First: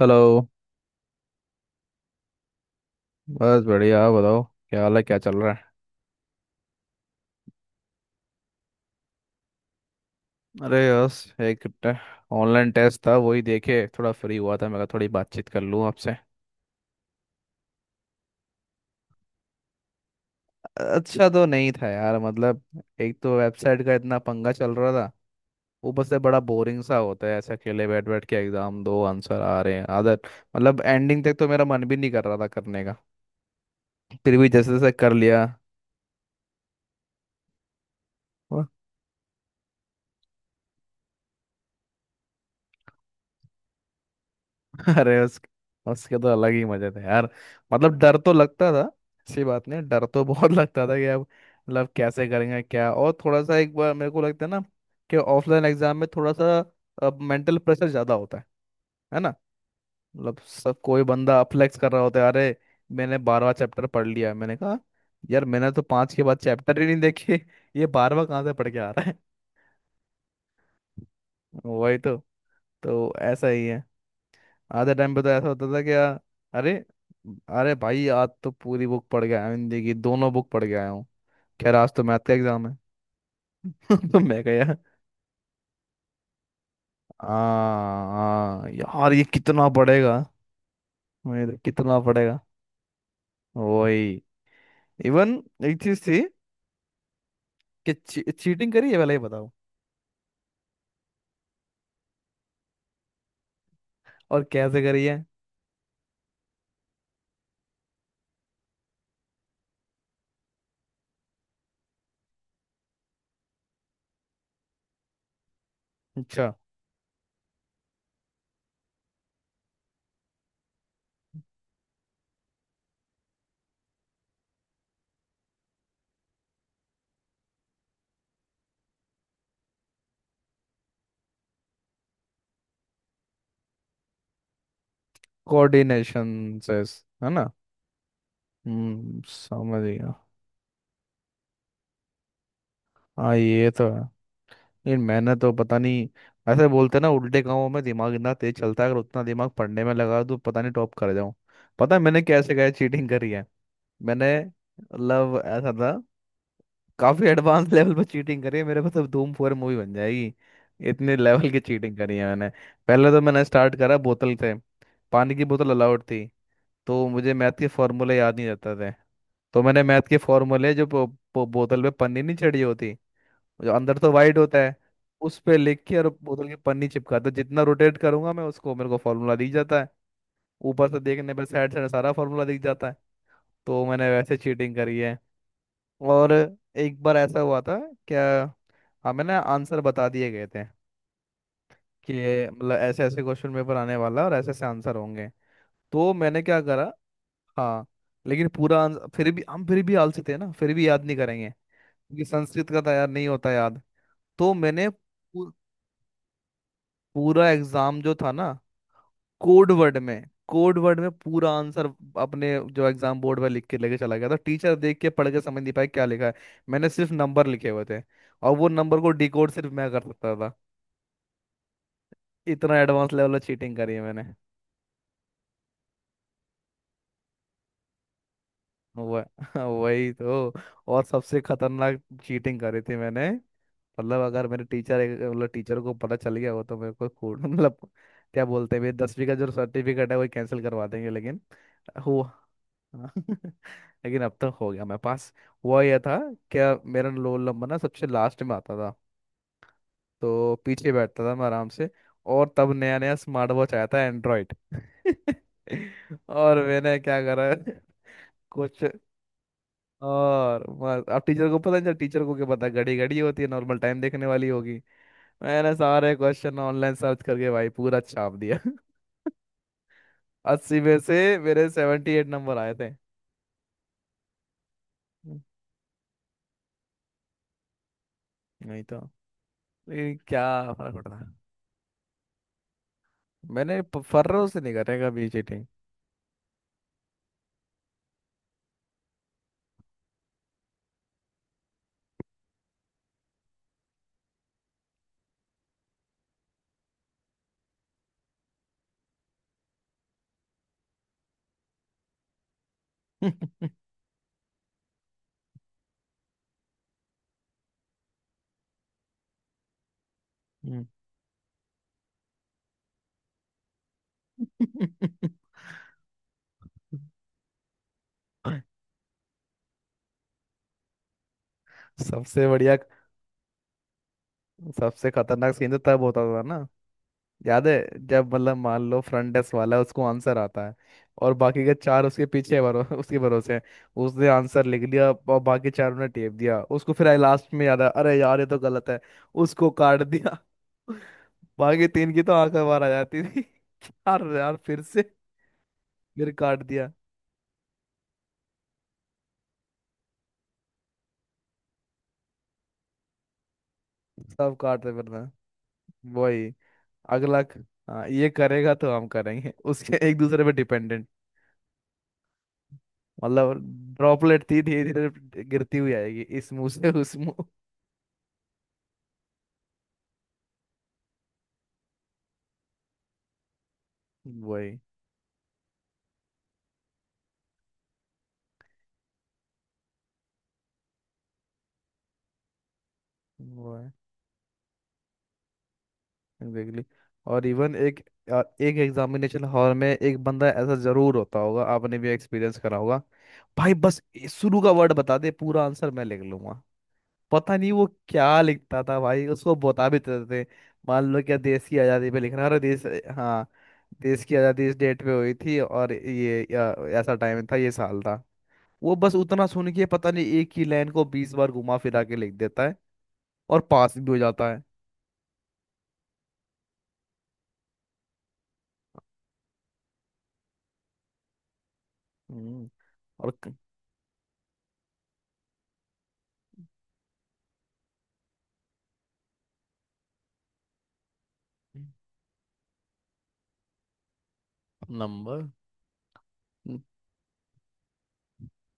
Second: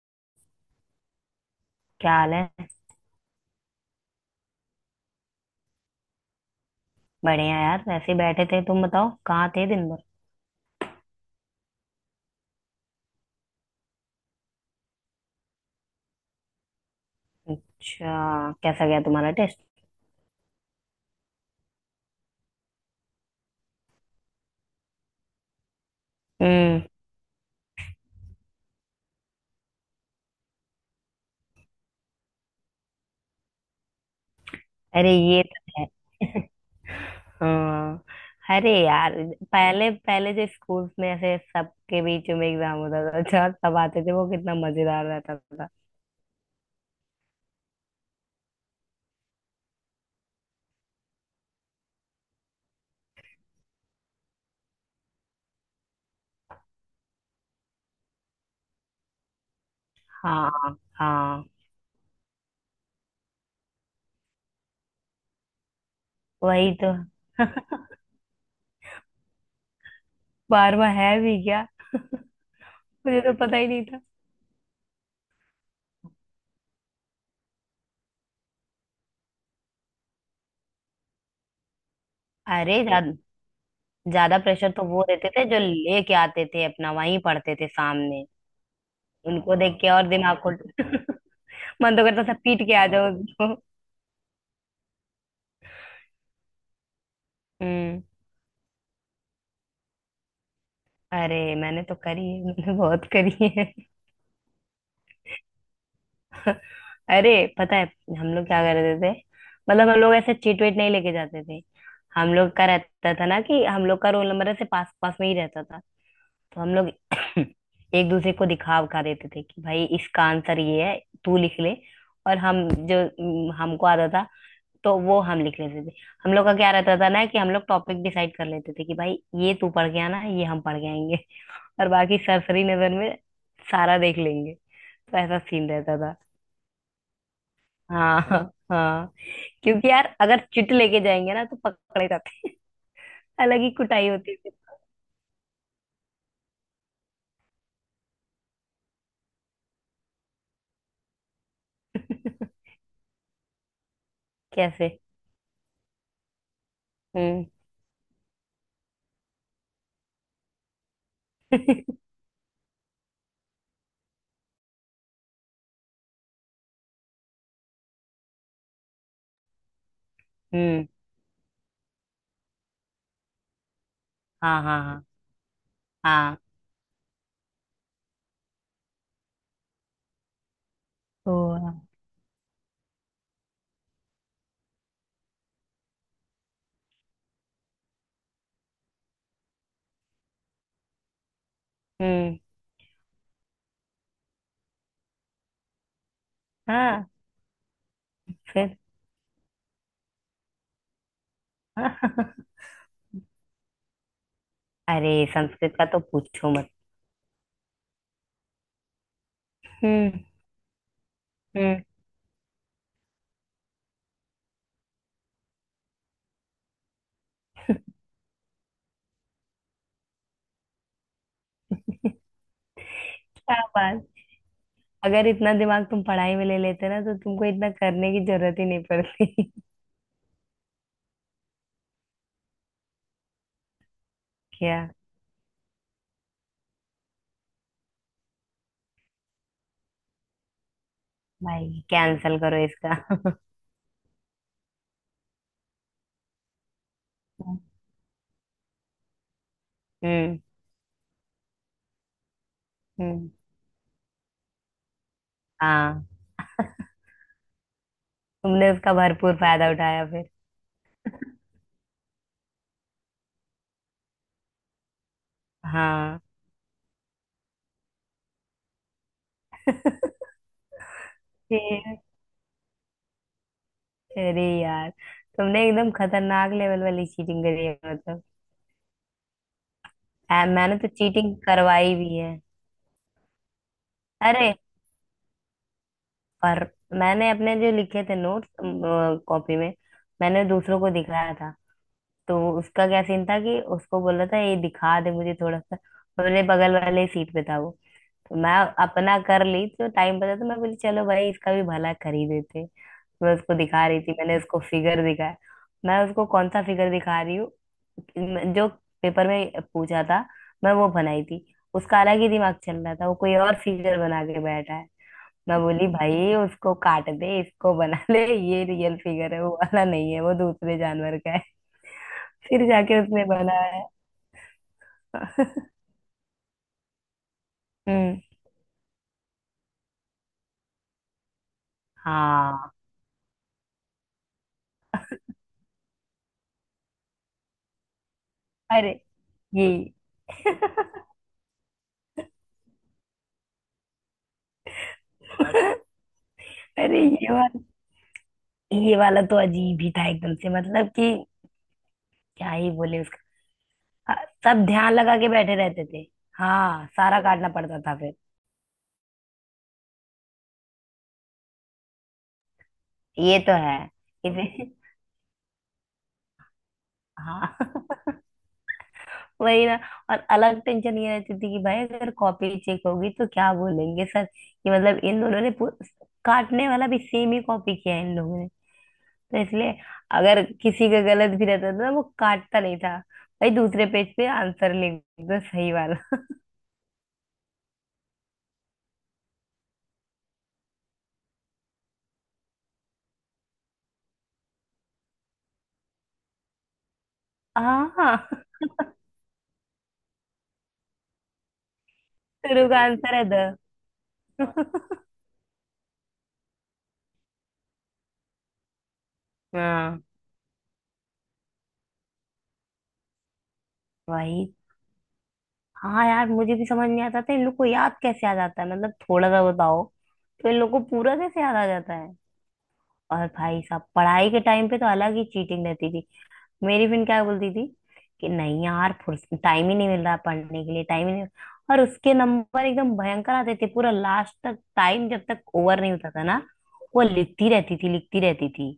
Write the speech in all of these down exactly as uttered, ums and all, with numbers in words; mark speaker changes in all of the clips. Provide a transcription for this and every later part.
Speaker 1: Hello.
Speaker 2: क्या हाल है?
Speaker 1: बस बढ़िया आप बताओ। क्या हाल है क्या चल रहा है।
Speaker 2: बढ़िया यार, वैसे ही बैठे थे। तुम बताओ कहाँ थे दिन भर?
Speaker 1: अरे यस। एक ऑनलाइन टेस्ट था, वही देखे, थोड़ा फ्री हुआ था, मैं कहा थोड़ी बातचीत कर लूँ आपसे।
Speaker 2: अच्छा, कैसा गया तुम्हारा टेस्ट?
Speaker 1: अच्छा तो नहीं था यार मतलब, एक तो वेबसाइट का इतना पंगा चल रहा था। ऊपर से बड़ा बोरिंग
Speaker 2: हम्म।
Speaker 1: सा होता है, ऐसे अकेले बैठ बैठ के एग्जाम दो, आंसर आ रहे हैं आदत। मतलब एंडिंग तक तो मेरा मन भी नहीं कर रहा था करने का, फिर भी जैसे जैसे
Speaker 2: अरे
Speaker 1: कर
Speaker 2: ये
Speaker 1: लिया।
Speaker 2: तो है। हाँ। अरे यार, पहले पहले जो स्कूल में ऐसे सबके बीच में एग्जाम होता था, अच्छा सब आते थे, वो कितना मजेदार
Speaker 1: अरे
Speaker 2: रहता
Speaker 1: उस
Speaker 2: था।
Speaker 1: उसके तो अलग ही मजे थे यार। मतलब डर तो लगता था। ऐसी बात नहीं, डर तो बहुत लगता था कि अब मतलब कैसे करेंगे क्या, और थोड़ा सा एक बार मेरे को लगता है ना कि ऑफलाइन एग्जाम में थोड़ा सा मेंटल प्रेशर ज़्यादा होता है। है ना। मतलब
Speaker 2: हाँ
Speaker 1: सब, कोई बंदा
Speaker 2: हाँ।
Speaker 1: फ्लेक्स कर रहा होता है, अरे मैंने बारहवा चैप्टर पढ़ लिया है, मैंने कहा यार मैंने तो पाँच के बाद
Speaker 2: वही
Speaker 1: चैप्टर ही
Speaker 2: तो।
Speaker 1: नहीं देखे, ये बारहवा कहाँ से पढ़ के आ रहा है।
Speaker 2: बार बार है भी क्या।
Speaker 1: वही तो। तो
Speaker 2: मुझे तो
Speaker 1: ऐसा
Speaker 2: पता
Speaker 1: ही
Speaker 2: ही
Speaker 1: है।
Speaker 2: नहीं था।
Speaker 1: आधे टाइम पे तो ऐसा होता था कि यार, अरे अरे भाई आज तो पूरी बुक पढ़ के आया हूँ, हिंदी की दोनों बुक पढ़ के आया हूँ, खैर आज तो मैथ का एग्जाम है।
Speaker 2: अरे ज्यादा,
Speaker 1: तो
Speaker 2: ज्यादा
Speaker 1: मैं कह
Speaker 2: प्रेशर
Speaker 1: यार
Speaker 2: तो वो देते थे जो लेके आते थे, अपना वहीं
Speaker 1: आ,
Speaker 2: पढ़ते थे सामने।
Speaker 1: आ, यार ये
Speaker 2: उनको
Speaker 1: कितना
Speaker 2: देख के और
Speaker 1: पड़ेगा।
Speaker 2: दिमाग खुल।
Speaker 1: मेरे
Speaker 2: मन
Speaker 1: कितना
Speaker 2: तो करता था
Speaker 1: पड़ेगा।
Speaker 2: पीट के आ जाओ उसको।
Speaker 1: वही। इवन एक चीज थी कि
Speaker 2: हम्म।
Speaker 1: ची, चीटिंग करी है पहले ये बताओ।
Speaker 2: अरे मैंने तो करी है, मैंने बहुत करी है।
Speaker 1: और कैसे करी है।
Speaker 2: अरे, पता है हम लोग क्या करते थे? मतलब हम लोग ऐसे चीट वेट नहीं लेके जाते थे। हम लोग का रहता था ना कि हम लोग का रोल नंबर ऐसे पास पास में ही रहता था।
Speaker 1: अच्छा।
Speaker 2: तो हम लोग एक दूसरे को दिखा उखा देते थे कि भाई इसका आंसर ये है, तू लिख ले। और हम जो हम्म, हमको आता था, तो वो हम लिख लेते थे। हम लोग का क्या रहता था ना कि हम लोग टॉपिक डिसाइड कर लेते थे कि भाई ये तू पढ़ के आना, ये हम पढ़ के आएंगे। और बाकी सरसरी नजर में सारा देख लेंगे। तो ऐसा सीन रहता था।
Speaker 1: कोऑर्डिनेशन से है ना।
Speaker 2: हाँ। हाँ।
Speaker 1: हम्म समझ
Speaker 2: क्योंकि
Speaker 1: गया।
Speaker 2: यार अगर चिट लेके जाएंगे ना तो पकड़े जाते हैं।
Speaker 1: हाँ
Speaker 2: अलग
Speaker 1: ये
Speaker 2: ही
Speaker 1: तो है।
Speaker 2: कुटाई होती थी।
Speaker 1: ये मैंने तो पता नहीं। ऐसे बोलते हैं ना, उल्टे कामों में दिमाग इतना तेज चलता है, अगर उतना दिमाग पढ़ने में लगा तो पता नहीं टॉप कर जाऊं। पता है मैंने कैसे कैसे चीटिंग करी है। मैंने
Speaker 2: कैसे?
Speaker 1: मतलब ऐसा था। काफी
Speaker 2: हम्म।
Speaker 1: एडवांस लेवल पर चीटिंग करी है, मेरे पास अब धूम फोर मूवी बन जाएगी। इतने लेवल की चीटिंग करी है मैंने। पहले तो मैंने स्टार्ट करा बोतल से। पानी की बोतल अलाउड थी। तो मुझे मैथ के फॉर्मूले याद नहीं रहते थे। तो मैंने मैथ के फॉर्मूले जो
Speaker 2: हम्म।
Speaker 1: बो- बो- बोतल पे पन्नी नहीं चढ़ी होती, जो अंदर तो वाइड होता
Speaker 2: हाँ
Speaker 1: है,
Speaker 2: हाँ हाँ।
Speaker 1: उस पे लिख के और
Speaker 2: हाँ।
Speaker 1: बोतल की पन्नी चिपका, तो जितना रोटेट करूंगा मैं उसको मेरे को फार्मूला दिख जाता है। ऊपर से देखने
Speaker 2: तो।
Speaker 1: पर साइड साइड सारा फार्मूला दिख जाता है। तो मैंने वैसे चीटिंग करी है। और एक बार ऐसा हुआ था क्या, हमें ना आंसर बता दिए गए थे
Speaker 2: हम्म।
Speaker 1: कि मतलब ऐसे ऐसे क्वेश्चन पेपर आने वाला और ऐसे ऐसे आंसर होंगे। तो मैंने क्या करा।
Speaker 2: हाँ।
Speaker 1: हाँ। लेकिन
Speaker 2: फिर।
Speaker 1: पूरा आंसर फिर भी हम फिर भी आलसी थे ना, फिर भी याद नहीं करेंगे। क्योंकि
Speaker 2: हाँ।
Speaker 1: संस्कृत का था यार, नहीं होता याद। तो मैंने
Speaker 2: अरे
Speaker 1: पू-
Speaker 2: संस्कृत का तो पूछो मत।
Speaker 1: पूरा एग्जाम जो था ना कोड वर्ड
Speaker 2: हम्म।
Speaker 1: में कोड वर्ड में पूरा
Speaker 2: हम्म।
Speaker 1: आंसर, अपने जो एग्जाम बोर्ड पर लिख के लेके चला गया था, टीचर देख के पढ़ के समझ नहीं पाए क्या लिखा है। मैंने सिर्फ नंबर लिखे हुए थे, और वो नंबर को डिकोड सिर्फ मैं कर सकता था। इतना एडवांस लेवल
Speaker 2: क्या
Speaker 1: चीटिंग करी है
Speaker 2: बात!
Speaker 1: मैंने।
Speaker 2: अगर इतना दिमाग तुम पढ़ाई में ले लेते ना तो तुमको इतना करने की जरूरत ही नहीं
Speaker 1: वह
Speaker 2: पड़ती।
Speaker 1: वही तो। और सबसे खतरनाक चीटिंग करी थी मैंने। मतलब अगर मेरे
Speaker 2: क्या?
Speaker 1: टीचर, मतलब टीचर को पता चल गया हो तो मेरे को कोड मतलब, क्या बोलते हैं, मेरे दसवीं का जो सर्टिफिकेट है वो कैंसिल करवा देंगे, लेकिन।
Speaker 2: भाई
Speaker 1: हो
Speaker 2: कैंसल करो
Speaker 1: हाँ,
Speaker 2: इसका।
Speaker 1: लेकिन अब तक हो गया मेरे पास। हुआ यह था क्या, मेरा रोल नंबर ना सबसे लास्ट में आता था।
Speaker 2: हम्म।
Speaker 1: तो पीछे बैठता था मैं आराम से। और तब नया नया
Speaker 2: हम्म।
Speaker 1: स्मार्ट वॉच आया था एंड्रॉइड,
Speaker 2: हाँ।
Speaker 1: और मैंने क्या करा।
Speaker 2: तुमने
Speaker 1: कुछ
Speaker 2: उसका भरपूर फायदा उठाया फिर।
Speaker 1: और बस, अब टीचर को पता नहीं चला, टीचर को क्या पता घड़ी घड़ी होती है नॉर्मल टाइम देखने वाली होगी। मैंने सारे
Speaker 2: हाँ।
Speaker 1: क्वेश्चन ऑनलाइन सर्च करके भाई पूरा छाप दिया। अस्सी में से मेरे
Speaker 2: फिर-
Speaker 1: सेवेंटी एट नंबर आए थे।
Speaker 2: अरे यार!
Speaker 1: हम्म,
Speaker 2: तुमने एकदम खतरनाक लेवल वाली चीटिंग करी है मतलब।
Speaker 1: नहीं तो ये क्या
Speaker 2: आ, मैंने तो
Speaker 1: फर्क पड़ता।
Speaker 2: चीटिंग करवाई भी है।
Speaker 1: मैंने प- फर्रों
Speaker 2: अरे,
Speaker 1: से नहीं करेगा भी चीटिंग।
Speaker 2: पर मैंने अपने जो लिखे थे नोट्स कॉपी में, मैंने दूसरों को दिखाया था। तो उसका क्या सीन था कि उसको बोला था ये दिखा दे मुझे थोड़ा सा, तो मेरे बगल वाले सीट पे था वो। तो मैं अपना कर ली तो टाइम बचा तो मैं बोली चलो भाई इसका भी भला कर ही देते। मैं उसको दिखा रही थी, मैंने उसको फिगर दिखाया। मैं उसको कौन सा फिगर दिखा रही हूँ जो पेपर में पूछा था, मैं वो बनाई थी। उसका अलग ही दिमाग चल रहा था, वो कोई और फिगर बना के बैठा है। मैं बोली भाई उसको काट दे, इसको बना ले, ये रियल फिगर है, वो वाला नहीं है, वो दूसरे जानवर का है।
Speaker 1: सबसे
Speaker 2: फिर
Speaker 1: बढ़िया,
Speaker 2: जाके उसने बनाया।
Speaker 1: सबसे खतरनाक सीन तो तब होता था ना, याद है
Speaker 2: हम्म।
Speaker 1: जब मतलब मान लो फ्रंट डेस्क वाला है, उसको आंसर आता है, और बाकी के चार उसके पीछे
Speaker 2: हाँ।
Speaker 1: भरो उसके भरोसे हैं। उसने आंसर लिख लिया और बाकी चारों ने टेप दिया उसको, फिर लास्ट में याद आया अरे यार ये तो गलत
Speaker 2: अरे
Speaker 1: है, उसको
Speaker 2: ये।
Speaker 1: काट दिया। बाकी तीन की तो आंखें बाहर आ जाती थी। यार यार फिर से,
Speaker 2: अरे
Speaker 1: फिर काट दिया।
Speaker 2: ये वाला, ये वाला तो अजीब ही था एकदम से, मतलब कि क्या ही बोले उसका। हाँ,
Speaker 1: सब
Speaker 2: सब
Speaker 1: काट
Speaker 2: ध्यान
Speaker 1: रहे
Speaker 2: लगा के
Speaker 1: वरना।
Speaker 2: बैठे रहते थे।
Speaker 1: वही।
Speaker 2: हाँ, सारा
Speaker 1: अगला
Speaker 2: काटना
Speaker 1: क-
Speaker 2: पड़ता था
Speaker 1: हाँ
Speaker 2: फिर।
Speaker 1: ये करेगा तो हम करेंगे, उसके एक दूसरे पे डिपेंडेंट।
Speaker 2: ये तो
Speaker 1: मतलब
Speaker 2: है।
Speaker 1: ड्रॉपलेट थी
Speaker 2: इसे।
Speaker 1: धीरे धीरे गिरती हुई आएगी, इस मुंह से उस मुंह।
Speaker 2: हाँ। वही ना। और अलग टेंशन ये रहती थी कि भाई अगर कॉपी चेक होगी तो क्या बोलेंगे सर कि
Speaker 1: वही
Speaker 2: मतलब इन दोनों ने पू-, काटने वाला भी सेम ही कॉपी किया है इन लोगों ने। तो इसलिए अगर किसी का गलत भी रहता था ना वो काटता नहीं था। भाई दूसरे
Speaker 1: वही
Speaker 2: पेज पे आंसर लिख दो सही वाला।
Speaker 1: एग्जैक्टली। और इवन एक अ, एक एग्जामिनेशन हॉल में एक बंदा ऐसा जरूर होता होगा, आपने भी एक्सपीरियंस करा होगा। भाई बस ये शुरू का वर्ड बता दे, पूरा आंसर मैं लिख लूंगा। पता नहीं वो
Speaker 2: हाँ।
Speaker 1: क्या लिखता था, भाई उसको बता भी तो देते थे। मान लो क्या देश की आज़ादी पे लिखना, अरे
Speaker 2: शुरू का
Speaker 1: देश
Speaker 2: आंसर है द।
Speaker 1: हाँ देश की आज़ादी इस डेट पे हुई थी और ये या, ऐसा टाइम था ये साल था। वो बस उतना सुन के
Speaker 2: हाँ।
Speaker 1: पता नहीं एक ही लाइन को बीस बार घुमा फिरा के लिख देता है, और पास भी हो जाता
Speaker 2: वही।
Speaker 1: है।
Speaker 2: हाँ यार, मुझे भी समझ नहीं आता था इन लोग को याद कैसे आ जाता है, मतलब थोड़ा सा बताओ तो इन लोग को पूरा कैसे याद आ जाता है।
Speaker 1: हम्म,
Speaker 2: और
Speaker 1: और क-
Speaker 2: भाई साहब पढ़ाई के टाइम पे तो अलग ही चीटिंग रहती थी। मेरी फिर क्या बोलती थी कि नहीं यार, टाइम ही नहीं मिल रहा पढ़ने के लिए, टाइम ही नहीं। और उसके नंबर एकदम भयंकर आते थे पूरा लास्ट तक। टाइम जब तक
Speaker 1: नंबर,
Speaker 2: ओवर नहीं होता था ना वो लिखती रहती थी, लिखती रहती थी।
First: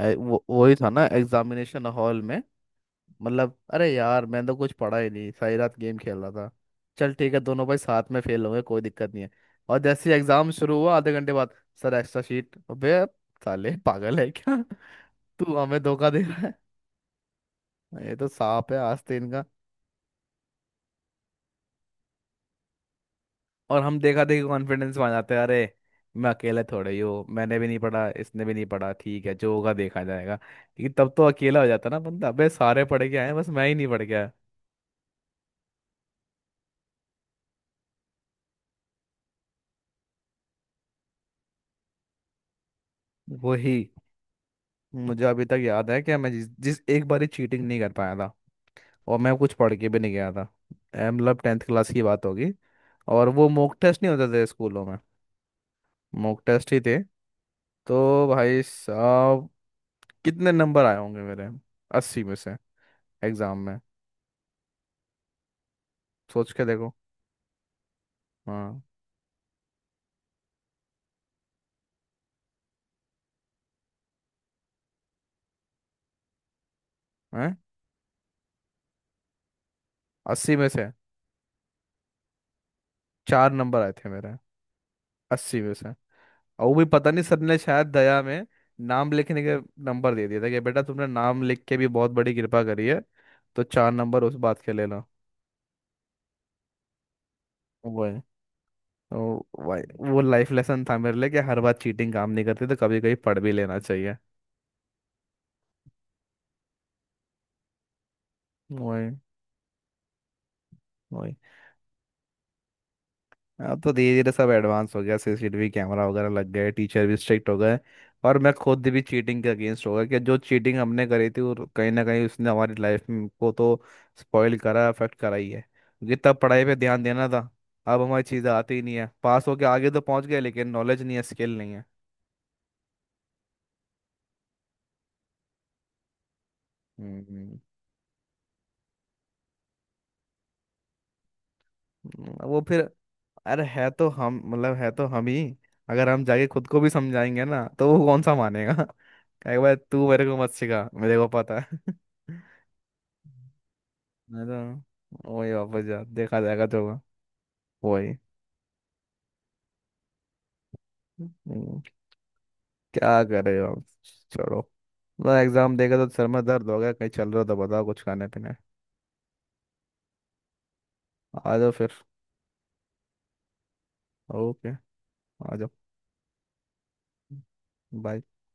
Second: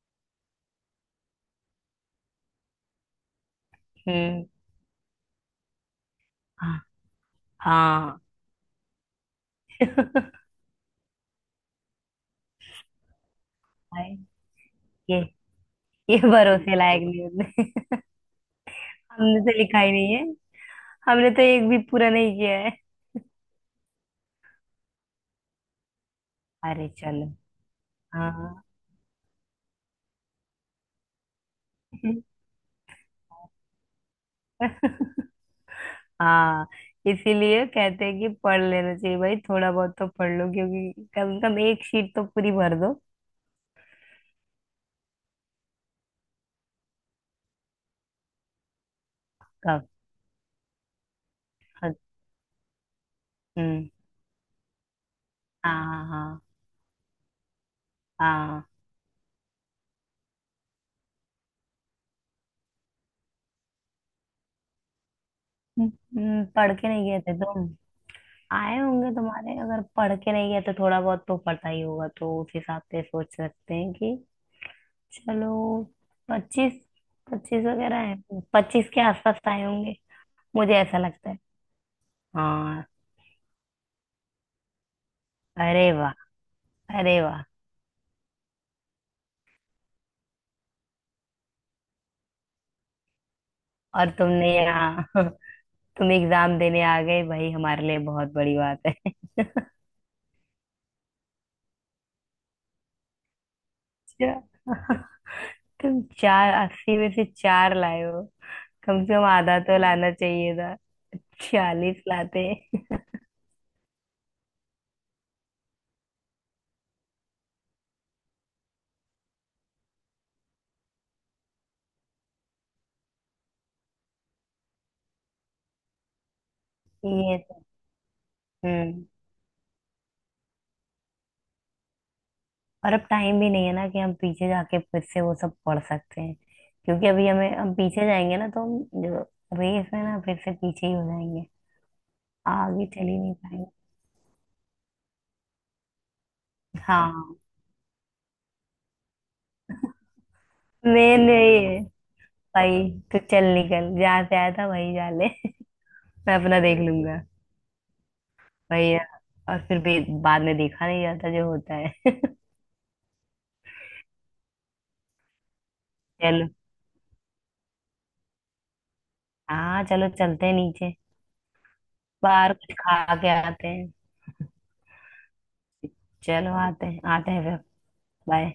Speaker 1: ऐ- वो वही था ना एग्जामिनेशन हॉल में। मतलब अरे यार
Speaker 2: हम्म।
Speaker 1: मैंने तो कुछ पढ़ा ही नहीं, सारी रात गेम खेल रहा था।
Speaker 2: हाँ।
Speaker 1: चल ठीक है, दोनों भाई साथ में
Speaker 2: हाँ।
Speaker 1: फेल होंगे, कोई दिक्कत नहीं है। और जैसे ही एग्जाम शुरू हुआ आधे घंटे बाद सर एक्स्ट्रा शीट, अबे साले
Speaker 2: भाई
Speaker 1: पागल है क्या।
Speaker 2: ये
Speaker 1: तू हमें धोखा
Speaker 2: ये
Speaker 1: दे रहा
Speaker 2: भरोसे लायक न्यूज नहीं।
Speaker 1: है, ये तो सांप है आस्ते
Speaker 2: हमने
Speaker 1: इनका।
Speaker 2: तो लिखा ही नहीं है, हमने तो एक भी पूरा नहीं किया है।
Speaker 1: और हम देखा देखी कॉन्फिडेंस में आ जाते हैं, अरे मैं अकेले
Speaker 2: अरे
Speaker 1: थोड़े ही हूँ,
Speaker 2: चलो।
Speaker 1: मैंने भी नहीं पढ़ा इसने
Speaker 2: हाँ।
Speaker 1: भी नहीं पढ़ा, ठीक है जो होगा देखा जाएगा, लेकिन तब तो अकेला हो जाता ना बंदा, अबे सारे पढ़ के आए हैं, बस मैं ही नहीं पढ़ के आया।
Speaker 2: हाँ। इसीलिए कहते हैं कि पढ़ लेना चाहिए भाई, थोड़ा बहुत तो पढ़ लो क्योंकि कम से कम एक शीट तो पूरी भर दो।
Speaker 1: वही। मुझे अभी तक याद है कि मैं जिस जिस एक बार ही चीटिंग नहीं कर पाया था, और मैं कुछ पढ़
Speaker 2: कब?
Speaker 1: के भी नहीं गया था। ए, मतलब टेंथ क्लास
Speaker 2: हद-
Speaker 1: की बात होगी। और वो मॉक
Speaker 2: हम्म।
Speaker 1: टेस्ट नहीं होते थे स्कूलों में,
Speaker 2: हाँ हाँ हाँ।
Speaker 1: मॉक टेस्ट ही थे। तो भाई
Speaker 2: हाँ।
Speaker 1: साहब कितने नंबर आए होंगे मेरे, अस्सी में से, एग्जाम में।
Speaker 2: हम्म,
Speaker 1: सोच के
Speaker 2: पढ़ के
Speaker 1: देखो।
Speaker 2: नहीं गए थे तुम? आए
Speaker 1: हाँ।
Speaker 2: होंगे तुम्हारे, अगर पढ़ के नहीं गए तो थोड़ा बहुत तो पता ही होगा तो उस हिसाब से सोच सकते हैं कि चलो पच्चीस,
Speaker 1: हैं।
Speaker 2: पच्चीस वगैरह है। पच्चीस के आसपास आए होंगे,
Speaker 1: अस्सी में
Speaker 2: मुझे
Speaker 1: से
Speaker 2: ऐसा लगता है। हाँ।
Speaker 1: चार नंबर आए थे मेरे, अस्सी में
Speaker 2: अरे
Speaker 1: से।
Speaker 2: वाह!
Speaker 1: और वो भी पता
Speaker 2: अरे
Speaker 1: नहीं, सर
Speaker 2: वाह!
Speaker 1: ने शायद दया में नाम लिखने के नंबर दे दिया था कि बेटा तुमने नाम लिख के भी बहुत बड़ी कृपा करी है, तो चार
Speaker 2: और
Speaker 1: नंबर उस
Speaker 2: तुमने
Speaker 1: बात के लेना।
Speaker 2: यहाँ तुम एग्जाम देने आ गए भाई, हमारे लिए
Speaker 1: वो है।
Speaker 2: बहुत बड़ी बात है।
Speaker 1: और भाई वो लाइफ लेसन था मेरे लिए कि हर बार चीटिंग काम नहीं करती, तो कभी कभी पढ़ भी लेना चाहिए।
Speaker 2: अच्छा, तुम चार अस्सी में से चार लाए हो? कम से
Speaker 1: वही
Speaker 2: कम आधा तो लाना चाहिए था।
Speaker 1: वही।
Speaker 2: छियालीस लाते।
Speaker 1: अब तो धीरे धीरे सब एडवांस हो गया, सी सी टी वी कैमरा वगैरह लग गए, टीचर भी स्ट्रिक्ट हो गए। और मैं खुद भी चीटिंग के अगेंस्ट हो गया, कि जो चीटिंग हमने करी थी वो कहीं ना कहीं उसने हमारी लाइफ को तो स्पॉइल करा अफेक्ट करा ही है, क्योंकि तब पढ़ाई पे ध्यान देना
Speaker 2: ये
Speaker 1: था।
Speaker 2: तो-
Speaker 1: अब हमारी चीज़ें आती ही नहीं
Speaker 2: हम्म।
Speaker 1: है, पास होके आगे तो पहुंच गए लेकिन नॉलेज नहीं है स्किल नहीं है।
Speaker 2: और अब टाइम भी नहीं है ना कि हम पीछे जाके फिर से वो सब पढ़ सकते हैं, क्योंकि अभी हमें,
Speaker 1: हम्म
Speaker 2: हम पीछे जाएंगे ना तो हम जो रेस है ना फिर से पीछे ही हो जाएंगे।
Speaker 1: हम्म, वो
Speaker 2: आगे
Speaker 1: फिर।
Speaker 2: चल ही नहीं
Speaker 1: अरे
Speaker 2: पाएंगे।
Speaker 1: है तो हम, मतलब है तो हम ही। अगर हम जाके खुद को भी
Speaker 2: हाँ।
Speaker 1: समझाएंगे ना तो वो कौन सा मानेगा। कहेगा भाई तू मेरे को मत सिखा, मेरे को
Speaker 2: मेन
Speaker 1: पता
Speaker 2: यही है।
Speaker 1: है।
Speaker 2: भाई तू चल निकल, जहाँ से
Speaker 1: मैं
Speaker 2: आया था वही जा ले।
Speaker 1: तो वही वापस जा,
Speaker 2: मैं
Speaker 1: देखा
Speaker 2: अपना
Speaker 1: जाएगा
Speaker 2: देख
Speaker 1: जो होगा।
Speaker 2: लूंगा
Speaker 1: वही।
Speaker 2: भैया। और फिर भी बाद में देखा नहीं जाता जो होता
Speaker 1: हम्म,
Speaker 2: है।
Speaker 1: क्या कर रहे हो आप? छोड़ो। मतलब एग्जाम देगा तो सर में
Speaker 2: चलो।
Speaker 1: दर्द हो गया, कहीं चल रहा हो तो बताओ कुछ खाने पीने।
Speaker 2: हाँ चलो, चलते हैं नीचे।
Speaker 1: आ जाओ फिर।
Speaker 2: बाहर कुछ खा के आते हैं।
Speaker 1: ओके आ जाओ।
Speaker 2: चलो आते हैं आते हैं फिर।
Speaker 1: बाय।
Speaker 2: बाय।